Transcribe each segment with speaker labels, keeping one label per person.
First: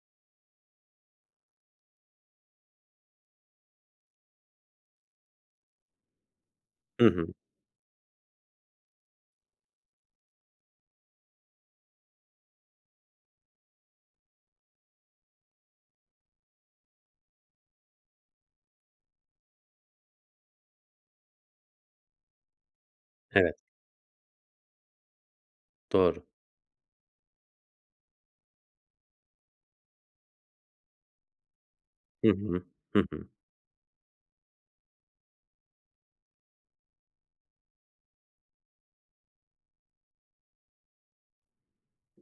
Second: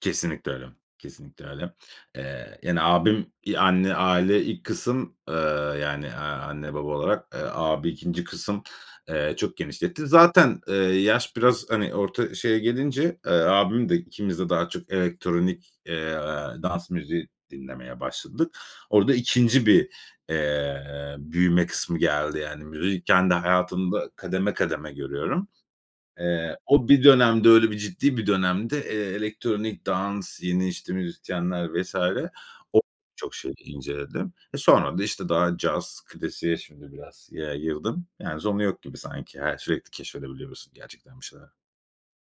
Speaker 1: Kesinlikle öyle. Kesinlikle öyle. Eee, yani, abim, iii, anne, aile, ilk kısım, ııı, yani, eee, anne baba
Speaker 2: Hı
Speaker 1: olarak,
Speaker 2: hı.
Speaker 1: eee, abi 2. kısım, eee, çok genişletti. Zaten, eee, yaş biraz, hani, orta şeye gelince, eee, abim de, ikimiz de daha çok elektronik, eee, dans müziği dinlemeye başladık. Orada 2. bir, eee, büyüme kısmı geldi. Yani, müziği kendi
Speaker 2: Evet.
Speaker 1: hayatımda kademe kademe görüyorum.
Speaker 2: Doğru.
Speaker 1: Eee, o bir dönemde, öyle bir ciddi bir dönemde, eee, elektronik dans, yeni, işte, müzisyenler vs.
Speaker 2: Hı hı.
Speaker 1: O
Speaker 2: Hı hı.
Speaker 1: çok şey inceledim. Eee, sonra da, işte, daha caz klasiğe şimdi biraz yayıldım. Yani, sonu yok gibi sanki, her şey keşfedebiliyorsun, gerçekten bir şeyler.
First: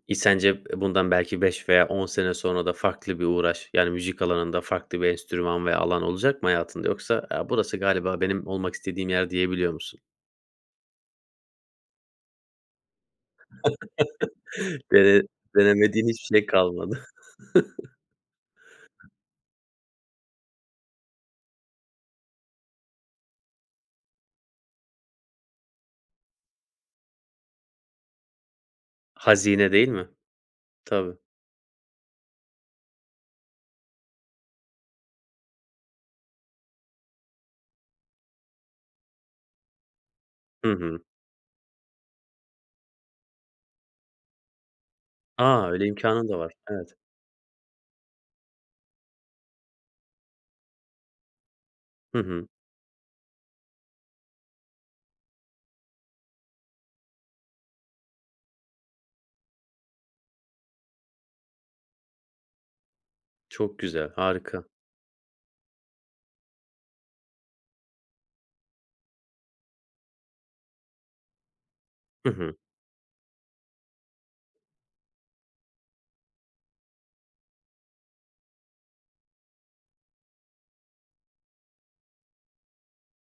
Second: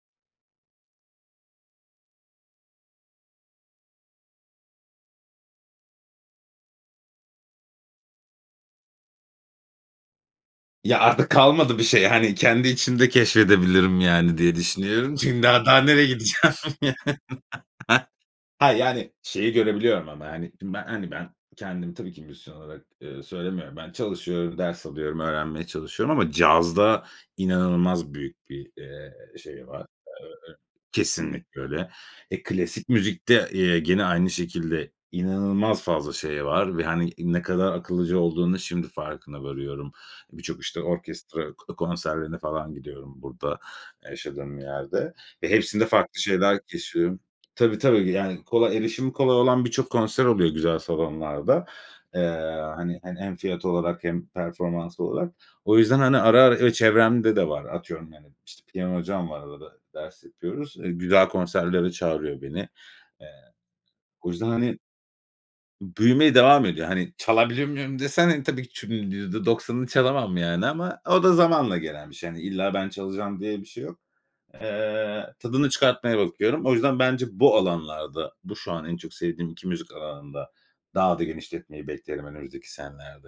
Speaker 2: İ sence bundan belki 5 veya 10 sene sonra da farklı bir uğraş, yani, müzik alanında farklı bir enstrüman ve alan olacak mı hayatında yoksa, "Ya, burası galiba benim olmak istediğim yer." diyebiliyor musun?
Speaker 1: Ya, artık kalmadı bir şey, hani, kendi içimde keşfedebilirim, yani, diye düşünüyorum.
Speaker 2: Dene
Speaker 1: Çünkü daha daha nereye
Speaker 2: denemediğin hiçbir şey
Speaker 1: gideceğim?
Speaker 2: kalmadı.
Speaker 1: Ha, yani, şeyi görebiliyorum ama, hani, şimdi ben, hani, ben kendim, tabii ki müzisyen olarak, ııı, söylemiyorum. Ben çalışıyorum, ders alıyorum, öğrenmeye çalışıyorum ama cazda inanılmaz büyük bir, eee, şey
Speaker 2: Hazine
Speaker 1: var.
Speaker 2: değil mi?
Speaker 1: Eee,
Speaker 2: Tabii.
Speaker 1: kesinlikle öyle. Eee, klasik müzikte, eee, gene aynı şekilde inanılmaz fazla şey var ve, hani, ne kadar akıllıca olduğunu şimdi farkına varıyorum. Birçok,
Speaker 2: Hı
Speaker 1: işte,
Speaker 2: hı.
Speaker 1: orkestra k konserlerine falan gidiyorum burada yaşadığım yerde ve
Speaker 2: A,
Speaker 1: hepsinde
Speaker 2: öyle
Speaker 1: farklı
Speaker 2: imkânın da var.
Speaker 1: şeyler
Speaker 2: Evet.
Speaker 1: keşfediyorum. Tabii, tabii, yani, kolay, erişimi kolay olan birçok konser oluyor güzel salonlarda.
Speaker 2: Hı
Speaker 1: Eee,
Speaker 2: hı.
Speaker 1: hani hani, hem fiyat olarak hem performans olarak. O yüzden, hani, ara ara, eee, çevremde de var. Atıyorum, yani, işte, piyano hocam var, arada ders yapıyoruz. Eee, güzel konserlere çağırıyor beni. Eee,
Speaker 2: Çok güzel,
Speaker 1: o yüzden,
Speaker 2: harika.
Speaker 1: hani, büyümeye devam ediyor. Hani, çalabiliyor muyum desen, hani, tabii ki çü %90'ını çalamam, yani, ama o da zamanla gelen bir
Speaker 2: Hı
Speaker 1: şey. Hani,
Speaker 2: hı.
Speaker 1: illa ben çalacağım diye bir şey yok. Eee, tadını çıkartmaya bakıyorum. O yüzden bence bu alanlarda, bu şu an en çok sevdiğim 2 müzik alanında daha da genişletmeyi beklerim önümüzdeki senelerde.